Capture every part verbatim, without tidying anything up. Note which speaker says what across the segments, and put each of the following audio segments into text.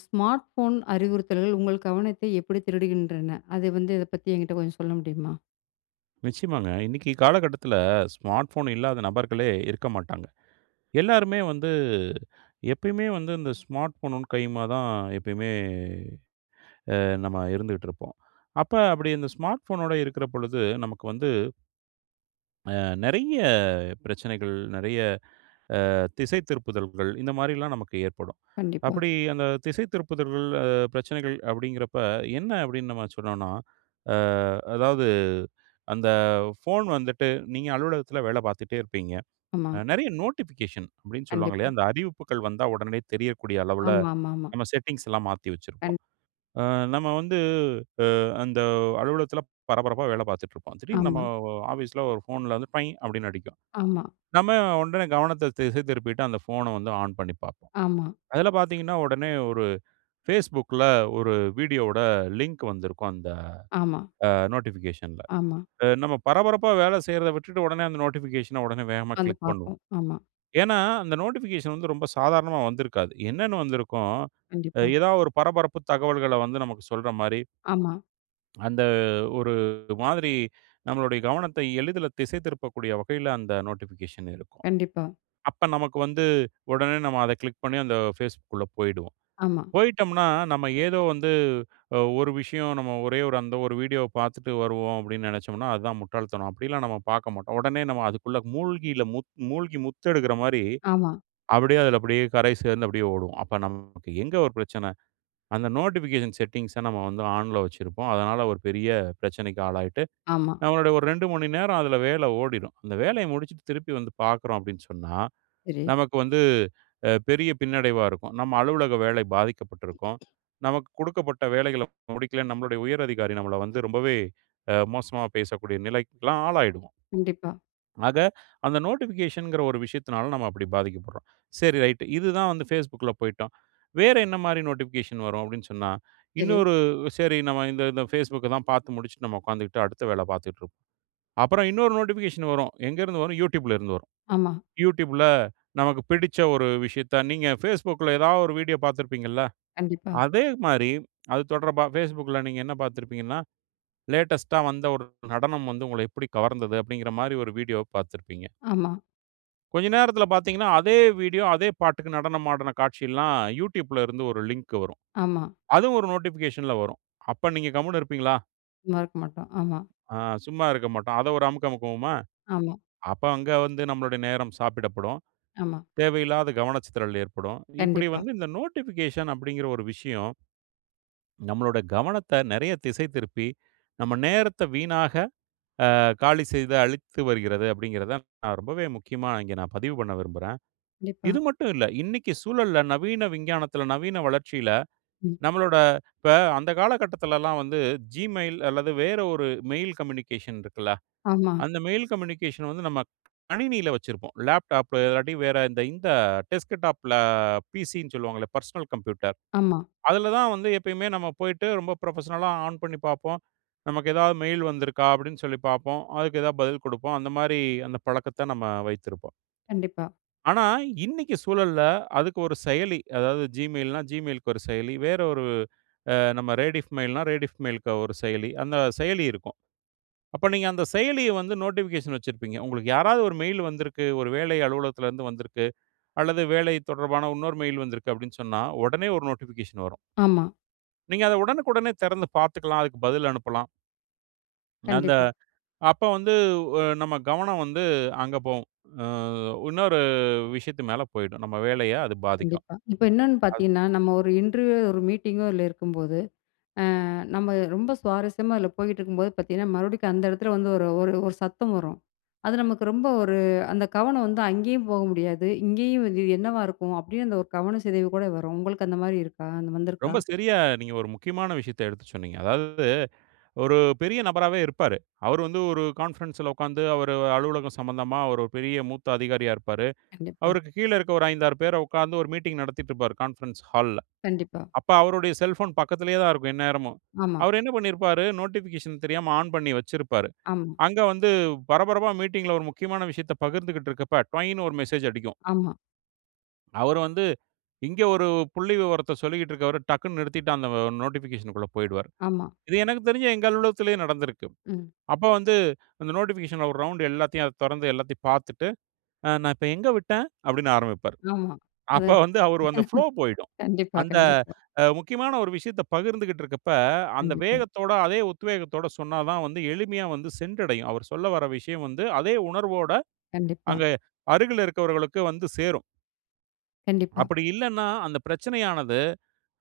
Speaker 1: Smart phone அறிவுறுத்தல்கள் உங்கள் கவனத்தை எப்படி திருடுகின்றன? அது வந்து இத பத்தி என்கிட்ட கொஞ்சம் சொல்ல முடியுமா?
Speaker 2: நிச்சயமாங்க. இன்னைக்கு காலகட்டத்தில ஸ்மார்ட் ஃபோன் இல்லாத நபர்களே இருக்க மாட்டாங்க. எல்லாருமே வந்து எப்பயுமே வந்து இந்த ஸ்மார்ட் ஃபோனும் கையுமா தான் எப்பயுமே அ நம்ம இருந்துகிட்டு இருப்போம். அப்ப அப்படி இந்த ஸ்மார்ட் ஃபோனோட இருக்கிற பொழுது நமக்கு வந்து அ நெறைய பிரச்சனைகள், நெறைய திசை திருப்புதல்கள் இந்த மாரிலாம் நமக்கு ஏற்படும்.
Speaker 1: கண்டிப்பா.
Speaker 2: அப்படி அந்த திசை திருப்புதல்கள், அ பிரச்சனைகள் அப்படிங்கிறப்ப என்ன அப்படின்னு நம்ம சொன்னோம்னா, அ அதாவது அந்த ஃபோன் வந்துட்டு நீங்க அலுவலகத்தில வேலை பார்த்துட்டே இருப்பீங்க.
Speaker 1: ஆமா.
Speaker 2: அ நெறைய நோட்டிஃபிகேஷன் அப்படின்னு சொல்லுவாங்க
Speaker 1: கண்டிப்பா.
Speaker 2: இல்லையா? அந்த அறிவிப்புகள் வந்தா உடனே தெரியக்கூடிய அளவுல
Speaker 1: ஆமா, ஆமா, ஆமா.
Speaker 2: நம்ம செட்டிங்ஸ் எல்லாம் மாத்தி
Speaker 1: கண்
Speaker 2: வச்சிருப்போம். அ நம்ம வந்து அந்த அலுவலகத்துல பரபரப்பா வேலை பார்த்துட்டுருப்போம். திடீர்னு நம்ம
Speaker 1: ஆமா,
Speaker 2: ஆஃபீஸ்ல ஒரு ஃபோன்ல வந்து பை அப்படின்னு அடிக்கும்.
Speaker 1: ஆமா,
Speaker 2: நம்ம உடனே கவனத்த திசை திருப்பிட்டு அந்த ஃபோன வந்து ஆன் பண்ணி பார்ப்போம்.
Speaker 1: ஆமா,
Speaker 2: அதுல பார்த்தீங்கன்னா, உடனே ஒரு Facebookல ஒரு வீடியோவோட லிங்க் வந்திருக்கும் அந்த
Speaker 1: ஆமா,
Speaker 2: அ நோட்டிஃபிகேஷன்ல.
Speaker 1: ஆமா.
Speaker 2: அ நம்ம பரபரப்பா வேலை செய்றத விட்டுட்டு உடனே அந்த நோட்டிஃபிகேஷன உடனே வேகமா
Speaker 1: உட்காந்து
Speaker 2: கிளிக் பண்ணுவோம்.
Speaker 1: பார்ப்போம். ஆமா.
Speaker 2: ஏன்னா, அந்த நோட்டிஃபிகேஷன் வந்து ரொம்ப சாதாரணமா வந்திருக்காது. என்னன்னு வந்திருக்கும், அ
Speaker 1: கண்டிப்பா.
Speaker 2: ஏதாவது ஒரு பரபரப்பு தகவல்கள வந்து நமக்கு சொல்ற மாரி,
Speaker 1: ஆமா.
Speaker 2: அந்த ஒரு மாதிரி நம்மளுடைய கவனத்தை எளிதில திசை திருப்பக்கூடிய வகையில அந்த நோட்டிஃபிகேஷன் இருக்கும்.
Speaker 1: கண்டிப்பா.
Speaker 2: அப்ப நமக்கு வந்து உடனே நம்ம அத கிளிக் பண்ணி அந்த Facebookக்குள்ள போயிடுவோம்.
Speaker 1: ஆமா,
Speaker 2: போயிட்டோம்னா, நம்ம ஏதோ வந்து அ ஒரு விஷயம் நம்ம ஒரே ஒரு அந்த ஒரு வீடியோவ பார்த்துட்டு வருவோம் அப்படின்னு நெனைச்சோம்னா, அதுதான் முட்டாள்தனம். அப்படிலாம் நம்ம பார்க்க மாட்டோம். உடனே நம்ம அதுக்குள்ள மூழ்கில முத் மூழ்கி முத்தெடுக்கிற மாரி
Speaker 1: ஆமா,
Speaker 2: அப்படியே அதில அப்படியே கரை சேர்ந்து அப்படியே ஓடும். அப்ப நமக்கு எங்க ஒரு பிரச்சனை? அந்த நோட்டிஃபிகேஷன் செட்டிங்ஸ நம்ம வந்து ஆன்ல வச்சிருப்போம். அதனால ஒரு பெரிய பிரச்சனைக்கு ஆளாயிட்டு,
Speaker 1: ஆமா.
Speaker 2: நம்மளுடைய ஒரு ரெண்டு மணி நேரம் அதில வேலை ஓடிரும். அந்த வேலைய முடிச்சுட்டு திருப்பி வந்து பார்க்குறோம் அப்படின்னு சொன்னா,
Speaker 1: சரி.
Speaker 2: நமக்கு வந்து அ பெரிய பின்னடைவா இருக்கும். நம்ம அலுவலக வேலை பாதிக்கப்பட்டிருக்கும். நமக்கு கொடுக்கப்பட்ட வேலைகள முடிக்கலன்னு நம்மளுடைய உயர் அதிகாரி நம்மள வந்து ரொம்பவே அ மோசமா பேசக்கூடிய நிலைக்குலாம் ஆளாயிடுவோம்.
Speaker 1: கண்டிப்பா.
Speaker 2: ஆக, அந்த நோட்டிஃபிகேஷன்ங்கிற ஒரு விஷயத்தினால நம்ம அப்படி பாதிக்கப்படுறோம். சரி ரைட். இதுதான் வந்து Facebookல போய்ட்டோம். வேற என்ன மாரி நோட்டிஃபிகேஷன் வரும் அப்படின்னு சொன்னா,
Speaker 1: சரி.
Speaker 2: இன்னொரு சரி நம்ம இந்த இந்த Facebooக்க தான் பார்த்து முடிச்சுட்டு நம்ம உட்காந்துக்கிட்டு அடுத்த வேல பார்த்துட்டு இருப்போம். அப்புறம் இன்னொரு நோட்டிஃபிகேஷன் வரும். எங்கேருந்து வரும்? YouTubeல இருந்து வரும்.
Speaker 1: ஆமா.
Speaker 2: YouTubeல நமக்கு பிடிச்ச ஒரு விஷயத்த நீங்க Facebookல ஏதாவது ஒரு வீடியோ பார்த்துருப்பீங்கள்ல,
Speaker 1: கண்டிப்பா.
Speaker 2: அதே மாரி அது தொடர்பா Facebookல நீங்க என்ன பார்த்துருப்பீங்கன்னா, லேட்டஸ்ட்டா வந்த ஒரு நடனம் வந்து உங்கள எப்படி கவர்ந்தது அப்படிங்கிற மாரி ஒரு வீடியோவ பார்த்துருப்பீங்க.
Speaker 1: ஆமா,
Speaker 2: கொஞ்ச நேரத்துல பார்த்தீங்கன்னா, அதே வீடியோ, அதே பாட்டுக்கு நடனம் ஆடுன காட்சிலாம் YouTubeல இருந்து ஒரு லிங்க் வரும்.
Speaker 1: ஆமா.
Speaker 2: அதுவும் ஒரு நோட்டிஃபிகேஷன்ல வரும். அப்ப நீங்க கம்முனு இருப்பீங்களா?
Speaker 1: சும்மா இருக்க மாட்டோம். ஆமா,
Speaker 2: ஆ சும்மா இருக்க மாட்டோம். அத ஒரு அமுக்கு அமுக்குவோமா?
Speaker 1: ஆமா,
Speaker 2: அப்ப அங்க வந்து நம்மளுடைய நேரம் சாப்பிடப்படும்.
Speaker 1: ஆமா.
Speaker 2: தேவையில்லாத கவனச்சிதறல் ஏற்படும். இப்படி
Speaker 1: கண்டிப்பா,
Speaker 2: வந்து இந்த நோட்டிஃபிகேஷன் அப்படிங்கிற ஒரு விஷயம், நம்மளோட கவனத்த நெறைய திசை திருப்பி, நம்ம நேரத்த வீணாக அ காலி செய்து அழித்து வருகிறது அப்படிங்கிறத நான் ரொம்பவே முக்கியமா இங்க நான் பதிவு பண்ண விரும்புறேன்.
Speaker 1: கண்டிப்பா.
Speaker 2: இது மட்டும் இல்ல. இன்னைக்கு சூழல்ல, நவீன விஞ்ஞானத்துல, நவீன வளர்ச்சியில,
Speaker 1: ம்.
Speaker 2: நம்மளோட இப்ப அந்த காலகட்டத்துலலாம் வந்து Gmail அல்லது வேற ஒரு மெயில் கம்யூனிகேஷன் இருக்குல்ல,
Speaker 1: ஆமா,
Speaker 2: அந்த மெயில் கம்யூனிகேஷன் வந்து நம்ம கணினியில வச்சிருப்போம். லேப்டாப்ல இல்லாட்டி வேற இந்த இந்த டெஸ்க்டாப்ல பிசின்னு சொல்லுவாங்கல்ல, பர்சனல் கம்ப்யூட்டர்.
Speaker 1: ஆமா.
Speaker 2: அதுல தான் வந்து எப்பயுமே நம்ம போயிட்டு ரொம்ப ப்ரொஃபஷனலா ஆன் பண்ணி பார்ப்போம். நமக்கு ஏதாவது மெயில் வந்திருக்கா அப்படின்னு சொல்லி பார்ப்போம். அதுக்கு ஏதாவது பதில் குடுப்போம். அந்த மாரி அந்த பழக்கத்த நம்ம வைத்திருப்போம்.
Speaker 1: கண்டிப்பா.
Speaker 2: ஆனா, இன்னைக்கு சூழல்ல அதுக்கு ஒரு செயலி. அதாவது Gmailனா Gmailக்கு ஒரு செயலி. வேற ஒரு அ நம்ம Rediff Mailனா Rediff Mailக்கு ஒரு செயலி. அந்த செயலி இருக்கும். அப்ப நீங்க அந்த செயலிய வந்து நோட்டிஃபிகேஷன் வச்சிருப்பீங்க. உங்களுக்கு யாராவது ஒரு மெயில் வந்திருக்கு, ஒரு வேலை அலுவலகத்திலருந்து வந்திருக்கு, அல்லது வேலை தொடர்பான இன்னொரு மெயில் வந்திருக்கு அப்படின்னு சொன்னா, உடனே ஒரு நோட்டிஃபிகேஷன் வரும்.
Speaker 1: ஆமா.
Speaker 2: நீங்க அத உடனுக்குடனே திறந்து பார்த்துக்கலாம். அதுக்கு பதில் அனுப்பலாம். அந்த
Speaker 1: கண்டிப்பா.
Speaker 2: அப்ப வந்து அ நம்ம கவனம் வந்து அங்க போகும். அ இன்னொரு விஷயத்து மேல போயிடும். நம்ம வேலைய அது பாதிக்கும்.
Speaker 1: கண்டிப்பா. இப்ப இன்னொன்னு பார்த்தீங்கன்னா, நம்ம ஒரு இன்டர்வியூ, ஒரு மீட்டிங்கோ இல்ல இருக்கும்போது, அ நம்ம ரொம்ப சுவாரஸ்யமா அதில போயிட்டுருக்கும்போது பார்த்தீங்கன்னா, மறுபடிக்கும் அந்த இடத்துல வந்து ஒரு ஒரு ஒரு சத்தம் வரும். அது நமக்கு ரொம்ப ஒரு அந்த கவனம் வந்து அங்கேயும் போக முடியாது. இங்கேயும் இது என்னவா இருக்கும்? அப்படின்னு அந்த ஒரு கவன சிதைவு கூட வரும். உங்களுக்கு அந்த மாரி இருக்கா? அந்த வந்திருக்கா?
Speaker 2: ரொம்ப சரியா நீங்க ஒரு முக்கியமான விஷயத்த எடுத்து சொன்னீங்க. அதாவது ஒரு பெரிய நபராவே இருப்பாரு. அவரு வந்து ஒரு கான்ஃபரன்ஸ்ல உட்கார்ந்து அவரு அலுவலகம் சம்மந்தமா ஒரு பெரிய மூத்த அதிகாரியா இருப்பாரு.
Speaker 1: கண்டிப்பா.
Speaker 2: அவருக்கு கீழ இருக்க ஒரு ஐந்து, ஆறு பேர உட்கார்ந்து ஒரு மீட்டிங் நடத்திட்டு இருப்பாரு கான்ஃபரன்ஸ் ஹால்ல.
Speaker 1: கண்டிப்பா.
Speaker 2: அப்ப அவருடைய செல்ஃபோன் பக்கத்திலேயே தான் இருக்கும் எந்நேரமும்.
Speaker 1: ஆமா,
Speaker 2: அவரு என்ன பண்ணியிருப்பாரு, நோட்டிஃபிகேஷன் தெரியாம ஆன் பண்ணி வச்சிருப்பாரு.
Speaker 1: ஆமா,
Speaker 2: அங்க வந்து பரபரப்பா மீட்டிங்ல ஒரு முக்கியமான விஷயத்த பகிர்ந்துகிட்டு இருக்கப்ப டொய்ன்னு ஒரு மெசேஜ் அடிக்கும்.
Speaker 1: ஆமா,
Speaker 2: அவரு வந்து இங்க ஒரு புள்ளி விவரத்த சொல்லிக்கிட்டு இருக்கவரு டக்குன்னு நிறுத்திட்டு அந்த நோட்டிஃபிகேஷனுக்குள்ள போயிடுவாரு.
Speaker 1: ஆமா.
Speaker 2: இது எனக்கு தெரிஞ்சு எங்க அலுவலகத்திலேயே நடந்திருக்கு.
Speaker 1: ம்.
Speaker 2: அப்ப வந்து அந்த நோட்டிஃபிகேஷன்ல ஒரு ரவுண்ட் எல்லாத்தையும் அத தொறந்து எல்லாத்தையும் பார்த்துட்டு, "அ நான் இப்ப எங்க விட்டேன்?" அப்படின்னு ஆரம்பிப்பாரு.
Speaker 1: ஆமா.
Speaker 2: அப்ப
Speaker 1: அது
Speaker 2: வந்து அவரு அந்த ஃப்ளோ போயிடும்.
Speaker 1: கண்டிப்பா,
Speaker 2: அந்த
Speaker 1: கண்டிப்பா,
Speaker 2: அ முக்கியமான ஒரு விஷயத்த பகிர்ந்துகிட்டு இருக்கப்ப, அந்த
Speaker 1: கண்டிப்பா,
Speaker 2: வேகத்தோட, அதே உத்வேகத்தோட சொன்னா தான் வந்து எளிமையா வந்து சென்றடையும். அவர் சொல்ல வர விஷயம் வந்து அதே உணர்வோட
Speaker 1: கண்டிப்பா,
Speaker 2: அங்க அருகில இருக்கவர்களுக்கு வந்து சேரும்.
Speaker 1: கண்டிப்பா.
Speaker 2: அப்படி இல்லன்னா, அந்த பிரச்சனையானது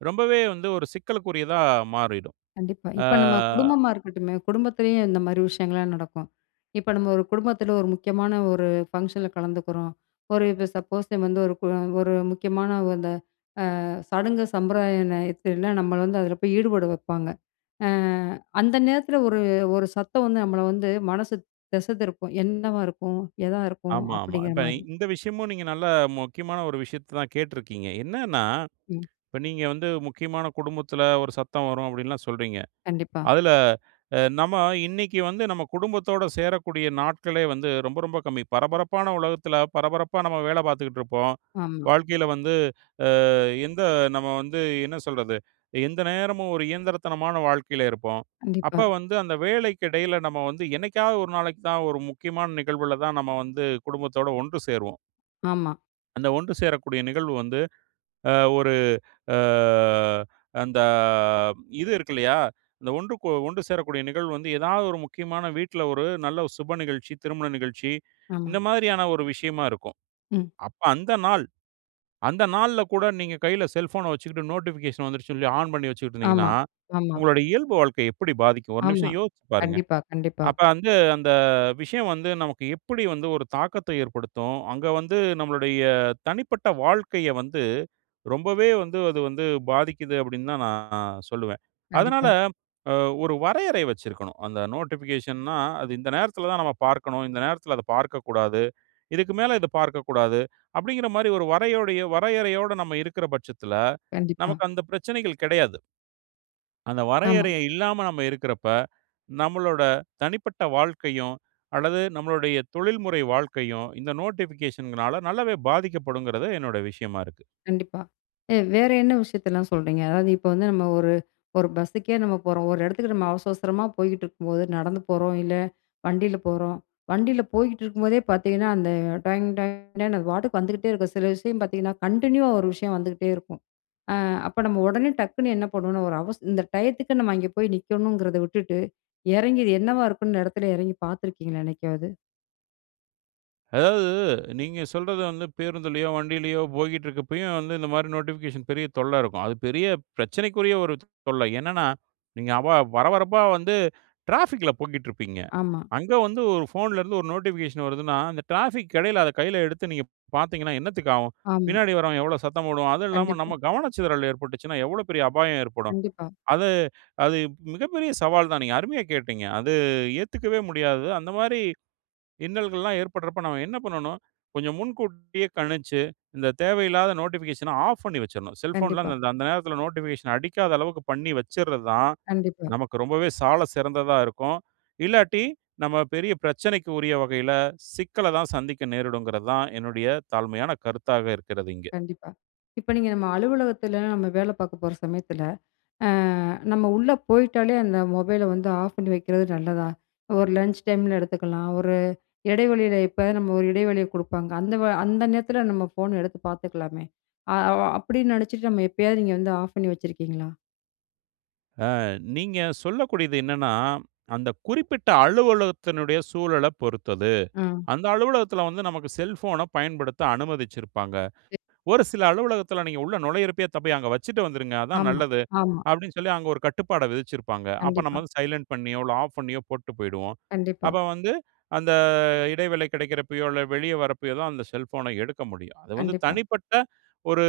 Speaker 2: ரொம்பவே வந்து ஒரு சிக்கலுக்குரியதா மாறிடும்.
Speaker 1: கண்டிப்பா.
Speaker 2: ஆ.
Speaker 1: இப்ப நம்ம குடும்பமா இருக்கட்டுமே, குடும்பத்திலேயும் இந்த மாரி விஷயங்கள்லாம் நடக்கும். இப்ப நம்ம ஒரு குடும்பத்தில ஒரு முக்கியமான ஒரு ஃபங்ஷன்ல கலந்துக்கிறோம். ஒரு இப்ப சப்போஸ் வந்து ஒரு கு ஒரு முக்கியமான அந்த சடங்கு சம்பிரதாயத்துல நம்மள வந்து அதில போய் ஈடுபட வைப்பாங்க. அ அந்த நேரத்தில ஒரு ஒரு சத்தம் வந்து நம்மள வந்து மனசு திசை திருப்பும். என்னவா இருக்கும்? எதா இருக்கும்?
Speaker 2: ஆமா, ஆமா.
Speaker 1: அப்படிங்கிற
Speaker 2: இப்ப
Speaker 1: மாரி.
Speaker 2: இந்த விஷயமும் நீங்க நல்லா முக்கியமான ஒரு விஷயத்த தான் கேட்டிருக்கீங்க. என்னன்னா,
Speaker 1: ம்.
Speaker 2: இப்ப நீங்க வந்து முக்கியமான குடும்பத்தில ஒரு சத்தம் வரும் அப்டின்லாம் சொல்றீங்க.
Speaker 1: கண்டிப்பா.
Speaker 2: அதுல அ நம்ம இன்னைக்கு வந்து நம்ம குடும்பத்தோட சேரக்கூடிய நாட்களே வந்து ரொம்ப ரொம்ப கம்மி. பரபரப்பான உலகத்துல பரபரப்பா நம்ம வேலை பார்த்துக்கிட்டு இருப்போம்.
Speaker 1: ஆமா.
Speaker 2: வாழ்க்கையில வந்து அ எந்த நம்ம வந்து என்ன சொல்றது? எந்த நேரமும் ஒரு இயந்திரத்தனமான வாழ்க்கையில இருப்போம். அப்ப
Speaker 1: கண்டிப்பா.
Speaker 2: வந்து அந்த வேலைக்கு இடையில நம்ம வந்து என்னைக்காவது ஒரு நாளைக்கு தான் ஒரு முக்கியமான நிகழ்வுல தான் நம்ம வந்து குடும்பத்தோட ஒன்று சேருவோம்.
Speaker 1: ஆமா,
Speaker 2: அந்த ஒன்று சேரக்கூடிய நிகழ்வு வந்து அ ஒரு அ அந்த இது இருக்கு இல்லையா? இந்த ஒன்று கூ ஒன்று சேரக்கூடிய நிகழ்வு வந்து ஏதாவது ஒரு முக்கியமான வீட்ல ஒரு நல்ல ஒரு சுப நிகழ்ச்சி, திருமண நிகழ்ச்சி,
Speaker 1: ஆமா.
Speaker 2: இந்த மாதிரியான ஒரு விஷயமா இருக்கும்.
Speaker 1: ம்.
Speaker 2: அப்ப அந்த நாள், அந்த நாள்ல கூட நீங்க கையில செல்ஃபோன வச்சுக்கிட்டு நோட்டிஃபிகேஷன் வந்துருச்சுன்னு சொல்லி ஆன் பண்ணி வச்சுக்கிட்டு இருந்தீங்கன்னா,
Speaker 1: ஆமா, ஆமா,
Speaker 2: உங்களோட இயல்பு வாழ்க்கை எப்படி பாதிக்கும்? ஒரு
Speaker 1: ஆமா.
Speaker 2: நிமிஷம் யோசிச்சு பாருங்க.
Speaker 1: கண்டிப்பா, கண்டிப்பா,
Speaker 2: அப்ப வந்து அந்த விஷயம் வந்து நமக்கு எப்படி வந்து ஒரு தாக்கத்த ஏற்படுத்தும்? அங்க வந்து நம்மளுடைய தனிப்பட்ட வாழ்க்கைய வந்து ரொம்பவே வந்து அது வந்து பாதிக்குது அப்படின்னு தான் நான் சொல்லுவேன். அதனால
Speaker 1: கண்டிப்பா.
Speaker 2: அ ஒரு வரையறை வச்சிருக்கணும். அந்த நோட்டிஃபிகேஷன்னா, அது இந்த நேரத்தில தான் நம்ம பார்க்கணும். இந்த நேரத்தில அத பார்க்கக்கூடாது. இதுக்கு மேல இத பார்க்கக்கூடாது. அப்படிங்கிற மாரி ஒரு வரையோடைய வரையறையோட நம்ம இருக்கிற பட்சத்தில,
Speaker 1: கண்டிப்பா.
Speaker 2: நமக்கு அந்த பிரச்சனைகள் கிடையாது. அந்த
Speaker 1: ஆமா,
Speaker 2: வரையறை இல்லாம நம்ம இருக்கிறப்ப, நம்மளோட தனிப்பட்ட வாழ்க்கையும், அல்லது நம்மளுடைய தொழில்முறை வாழ்க்கையும் இந்த நோட்டிஃபிகேஷன்கனால நல்லாவே பாதிக்கப்படுங்கிறது என்னோட விஷயமா இருக்கு.
Speaker 1: கண்டிப்பா. எ வேற என்ன விஷயத்தலாம் சொல்றீங்க? அதாவது இப்ப வந்து நம்ம ஒரு ஒரு பஸ்ஸுக்கே நம்ம போறோம். ஒரு இடத்துக்கு நம்ம அவசர அவசரமா போய்கிட்டு இருக்கும்போது, நடந்து போறோம், இல்ல வண்டியில போறோம். வண்டியில போய்கிட்டு இருக்கும்போதே பார்த்தீங்கன்னா, அந்த டாயிங் டாயிங்ன்னு அது பாட்டுக்கு வந்துகிட்டே இருக்கும். சில விஷயம் பார்த்தீங்கன்னா, கன்டின்யூவா ஒரு விஷயம் வந்துகிட்டே இருக்கும். அ அப்ப நம்ம உடனே டக்குன்னு என்ன பண்ணுவோம்னா, ஒரு அவச இந்த டயத்துக்கு நம்ம அங்கே போய் நிக்கணுங்கிறத விட்டுட்டு, இறங்கி இது என்னவா இருக்கும்னு இடத்துல இறங்கி பார்த்துருக்கீங்களா என்னைக்காவது?
Speaker 2: அதாவது நீங்க சொல்றது வந்து பேருந்துலயோ, வண்டியிலயோ போய்க்கிட்டு இருக்கப்பயும் வந்து இந்த மாரி நோட்டிஃபிகேஷன் பெரிய தொல்லை இருக்கும். அது பெரிய பிரச்சனைக்குரிய ஒரு தொல்லை. என்னன்னா, நீங்க அவ வர வரப்பா வந்து டிராஃபிக்ல போய்க்கிட்டு இருப்பீங்க.
Speaker 1: ஆமா,
Speaker 2: அங்க வந்து ஒரு ஃபோன்லேருந்து ஒரு நோட்டிஃபிகேஷன் வருதுன்னா, அந்த டிராஃபிக் இடையில அத கையில எடுத்து நீங்க பார்த்தீங்கன்னா, என்னத்துக்கு ஆகும்?
Speaker 1: ஆமா.
Speaker 2: பின்னாடி வரவன் எவ்வளோ சத்தம் போடுவான்? அதுவும் இல்லாம நம்ம
Speaker 1: கண்டிப்பா,
Speaker 2: கவனச்சிதறல் ஏற்பட்டுச்சுன்னா, எவ்வளோ பெரிய அபாயம் ஏற்படும்?
Speaker 1: கண்டிப்பா,
Speaker 2: அது அது மிகப்பெரிய சவால் தான். நீங்க அருமையா கேட்டீங்க. அது ஏத்துக்கவே முடியாதது. அந்த மாரி இன்னல்கள்லாம் ஏற்படுறப்ப நம்ம என்ன பண்ணணும்? கொஞ்சம் முன்கூட்டியே கணிச்சு, இந்த தேவையில்லாத நோட்டிஃபிகேஷன ஆஃப் பண்ணி வச்சிரணும். செல்ஃபோன்லாம்
Speaker 1: கண்டிப்பா,
Speaker 2: அந்த அந்த நேரத்தில நோட்டிஃபிகேஷன் அடிக்காத அளவுக்கு பண்ணி வச்சிர்றது தான்
Speaker 1: கண்டிப்பா.
Speaker 2: நமக்கு ரொம்பவே சால சிறந்ததா இருக்கும். இல்லாட்டி, நம்ம பெரிய பிரச்சனைக்கு உரிய வகையில சிக்கல தான் சந்திக்க நேரிடுங்கிறது தான் என்னுடைய தாழ்மையான கருத்தாக இருக்கிறது இங்க.
Speaker 1: கண்டிப்பா. இப்ப நீங்க நம்ம அலுவலகத்துல நம்ம வேலை பாக்க போற சமயத்துல, அ நம்ம உள்ள போயிட்டாலே அந்த மொபைல வந்து ஆஃப் பண்ணி வைக்கிறது நல்லதா? ஒரு லஞ்ச் டைம்ல எடுத்துக்கலாம். ஒரு இடைவெளியில இப்ப நம்ம ஒரு இடைவெளிய குடுப்பாங்க. அந்த வ அந்த நேரத்துல நம்ம ஃபோன் எடுத்து பாத்துக்கலாமே! அ அ அப்படின்னு நினைச்சுட்டு நம்ம எப்பயாவது நீங்க வந்து ஆஃப் பண்ணி வச்சிருக்கீங்களா?
Speaker 2: அ நீங்க சொல்லக்கூடியது என்னன்னா, அந்த குறிப்பிட்ட அலுவலகத்தினுடைய சூழல பொறுத்தது.
Speaker 1: ஆ.
Speaker 2: அந்த அலுவலகத்தில வந்து நமக்கு செல்ஃபோன பயன்படுத்த அனுமதிச்சிருப்பாங்க. ஒரு சில அலுவலகத்தில நீங்க உள்ள நுழையிறப்பயே கொண்டு போய் அங்க வச்சுட்டு வந்துருங்க. அதான்
Speaker 1: ஆமா,
Speaker 2: நல்லது.
Speaker 1: ஆமா.
Speaker 2: அப்படின்னு சொல்லி அங்க ஒரு கட்டுப்பாட விதிச்சிருப்பாங்க. அப்ப
Speaker 1: கண்டிப்பா,
Speaker 2: நம்ம வந்து சைலன்ட் பண்ணியோ, இல்ல ஆஃப் பண்ணியோ போட்டு போயிடுவோம்.
Speaker 1: கண்டிப்பா,
Speaker 2: அப்ப வந்து அந்த இடைவேளை கிடைக்கிறப்பயோ, இல்ல வெளிய வரப்பயோ தான் அந்த செல்ஃபோன எடுக்க முடியும். அது வந்து
Speaker 1: கண்டிப்பா.
Speaker 2: தனிப்பட்ட ஒரு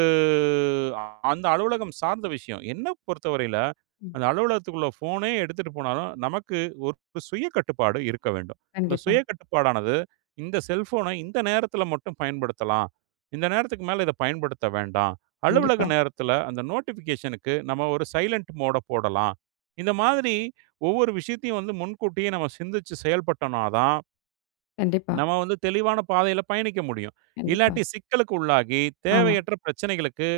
Speaker 2: அ- அந்த அலுவலகம் சார்ந்த விஷயம். என்ன பொறுத்தவரையில
Speaker 1: ம்.
Speaker 2: அந்த அலுவலகத்துக்குள்ள ஃபோனே எடுத்துட்டு போனாலும், நமக்கு ஒரு ஒரு சுய கட்டுப்பாடு இருக்க வேண்டும். அந்த
Speaker 1: கண்டிப்பா,
Speaker 2: சுய கட்டுப்பாடானது இந்த செல்ஃபோன இந்த நேரத்தில மட்டும் பயன்படுத்தலாம். இந்த நேரத்துக்கு மேல இத பயன்படுத்த வேண்டாம். அலுவலக
Speaker 1: கண்டிப்பா,
Speaker 2: நேரத்தில அந்த நோட்டிஃபிகேஷனுக்கு நம்ம ஒரு சைலன்ட் மோட போடலாம். இந்த மாதிரி ஒவ்வொரு விஷயத்தையும் வந்து முன்கூட்டியே நம்ம சிந்திச்சு செயல்பட்டோம்னா தான்,
Speaker 1: கண்டிப்பா,
Speaker 2: நம்ம வந்து தெளிவான பாதையில பயணிக்க முடியும்.
Speaker 1: கண்டிப்பா.
Speaker 2: இல்லாட்டி சிக்கலுக்கு உள்ளாகி,
Speaker 1: ஆமா.
Speaker 2: தேவையற்ற பிரச்சனைகளுக்கு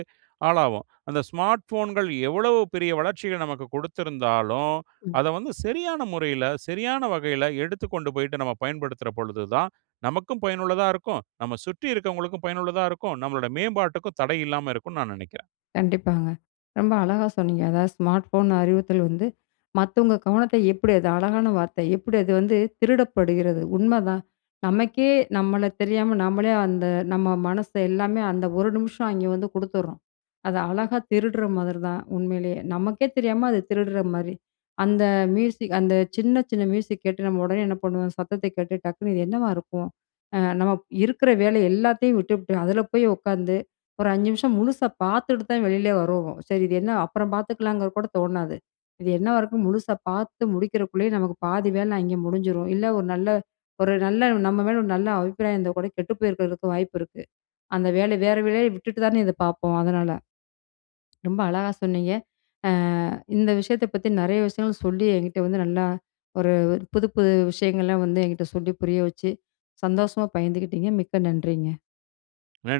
Speaker 2: ஆளாவோம். அந்த ஸ்மார்ட் ஃபோன்கள் எவ்வளவு பெரிய வளர்ச்சிகள நமக்கு கொடுத்திருந்தாலும்,
Speaker 1: ம்.
Speaker 2: அத வந்து சரியான முறையில, சரியான வகையில எடுத்துக் கொண்டு போயிட்டு நம்ம பயன்படுத்துற பொழுது தான், நமக்கும் பயனுள்ளதா இருக்கும். நம்ம சுற்றி இருக்கவங்களுக்கும் பயனுள்ளதா இருக்கும். நம்மளோட மேம்பாட்டுக்கும் தடை இல்லாம இருக்கும்னு நான் நினைக்கிறேன்.
Speaker 1: கண்டிப்பாங்க. ரொம்ப அழகா சொன்னீங்க. அதாவது ஸ்மார்ட் ஃபோன் அறிவுறுத்தல் வந்து மத்தவங்க கவனத்த எப்படி அது அழகான வார்த்தை. எப்படி அது வந்து திருடப்படுகிறது. உண்மதான். நமக்கே நம்மள தெரியாம நம்மளே அந்த நம்ம மனச எல்லாமே அந்த ஒரு நிமிஷம் அங்கே வந்து குடுத்துர்றோம். அத அழகா திருடுற மாதிரி தான் உண்மையிலேயே. நமக்கே தெரியாம அது திருடுற மாரி. அந்த மியூசிக் அந்த சின்ன சின்ன மியூசிக் கேட்டு நம்ம உடனே என்ன பண்ணுவோம், சத்தத்த கேட்டு டக்குனு இது என்னவா இருக்கும்? அ நம்ம இருக்கிற வேலை எல்லாத்தையும் விட்டுபுட்டு அதில போய் உட்காந்து ஒரு ஐந்து நிமிஷம் முழுசா பார்த்துட்டு தான் வெளியிலே வருவோம். சரி இது என்ன அப்புறம் பார்த்துக்கலாங்கிற கூட தோணாது. இது என்னவா இருக்கும் முழுசா பார்த்து முடிக்கிறக்குள்ளயே நமக்கு பாதி வேலை அங்கே முடிஞ்சிரும். இல்ல ஒரு நல்ல ஒரு நல்ல நம்ம மேல ஒரு நல்ல அபிப்பிராயம் இருந்தா கூட கெட்டு போயிருக்கிறதுக்கு வாய்ப்பு இருக்கு. அந்த வேலை வேற வேலைய விட்டுட்டு தானே இத பார்ப்போம். அதனால. ரொம்ப அழகா சொன்னீங்க. அ இந்த விஷயத்த பத்தி நெறைய விஷயங்கள் சொல்லி என்கிட்ட வந்து நல்லா ஒரு புது புது விஷயங்கள்லாம் வந்து என்கிட்ட சொல்லி புரிய வச்சு, சந்தோஷமா பகிர்ந்துக்கிட்டீங்க. மிக்க நன்றிங்க.
Speaker 2: நன்றி.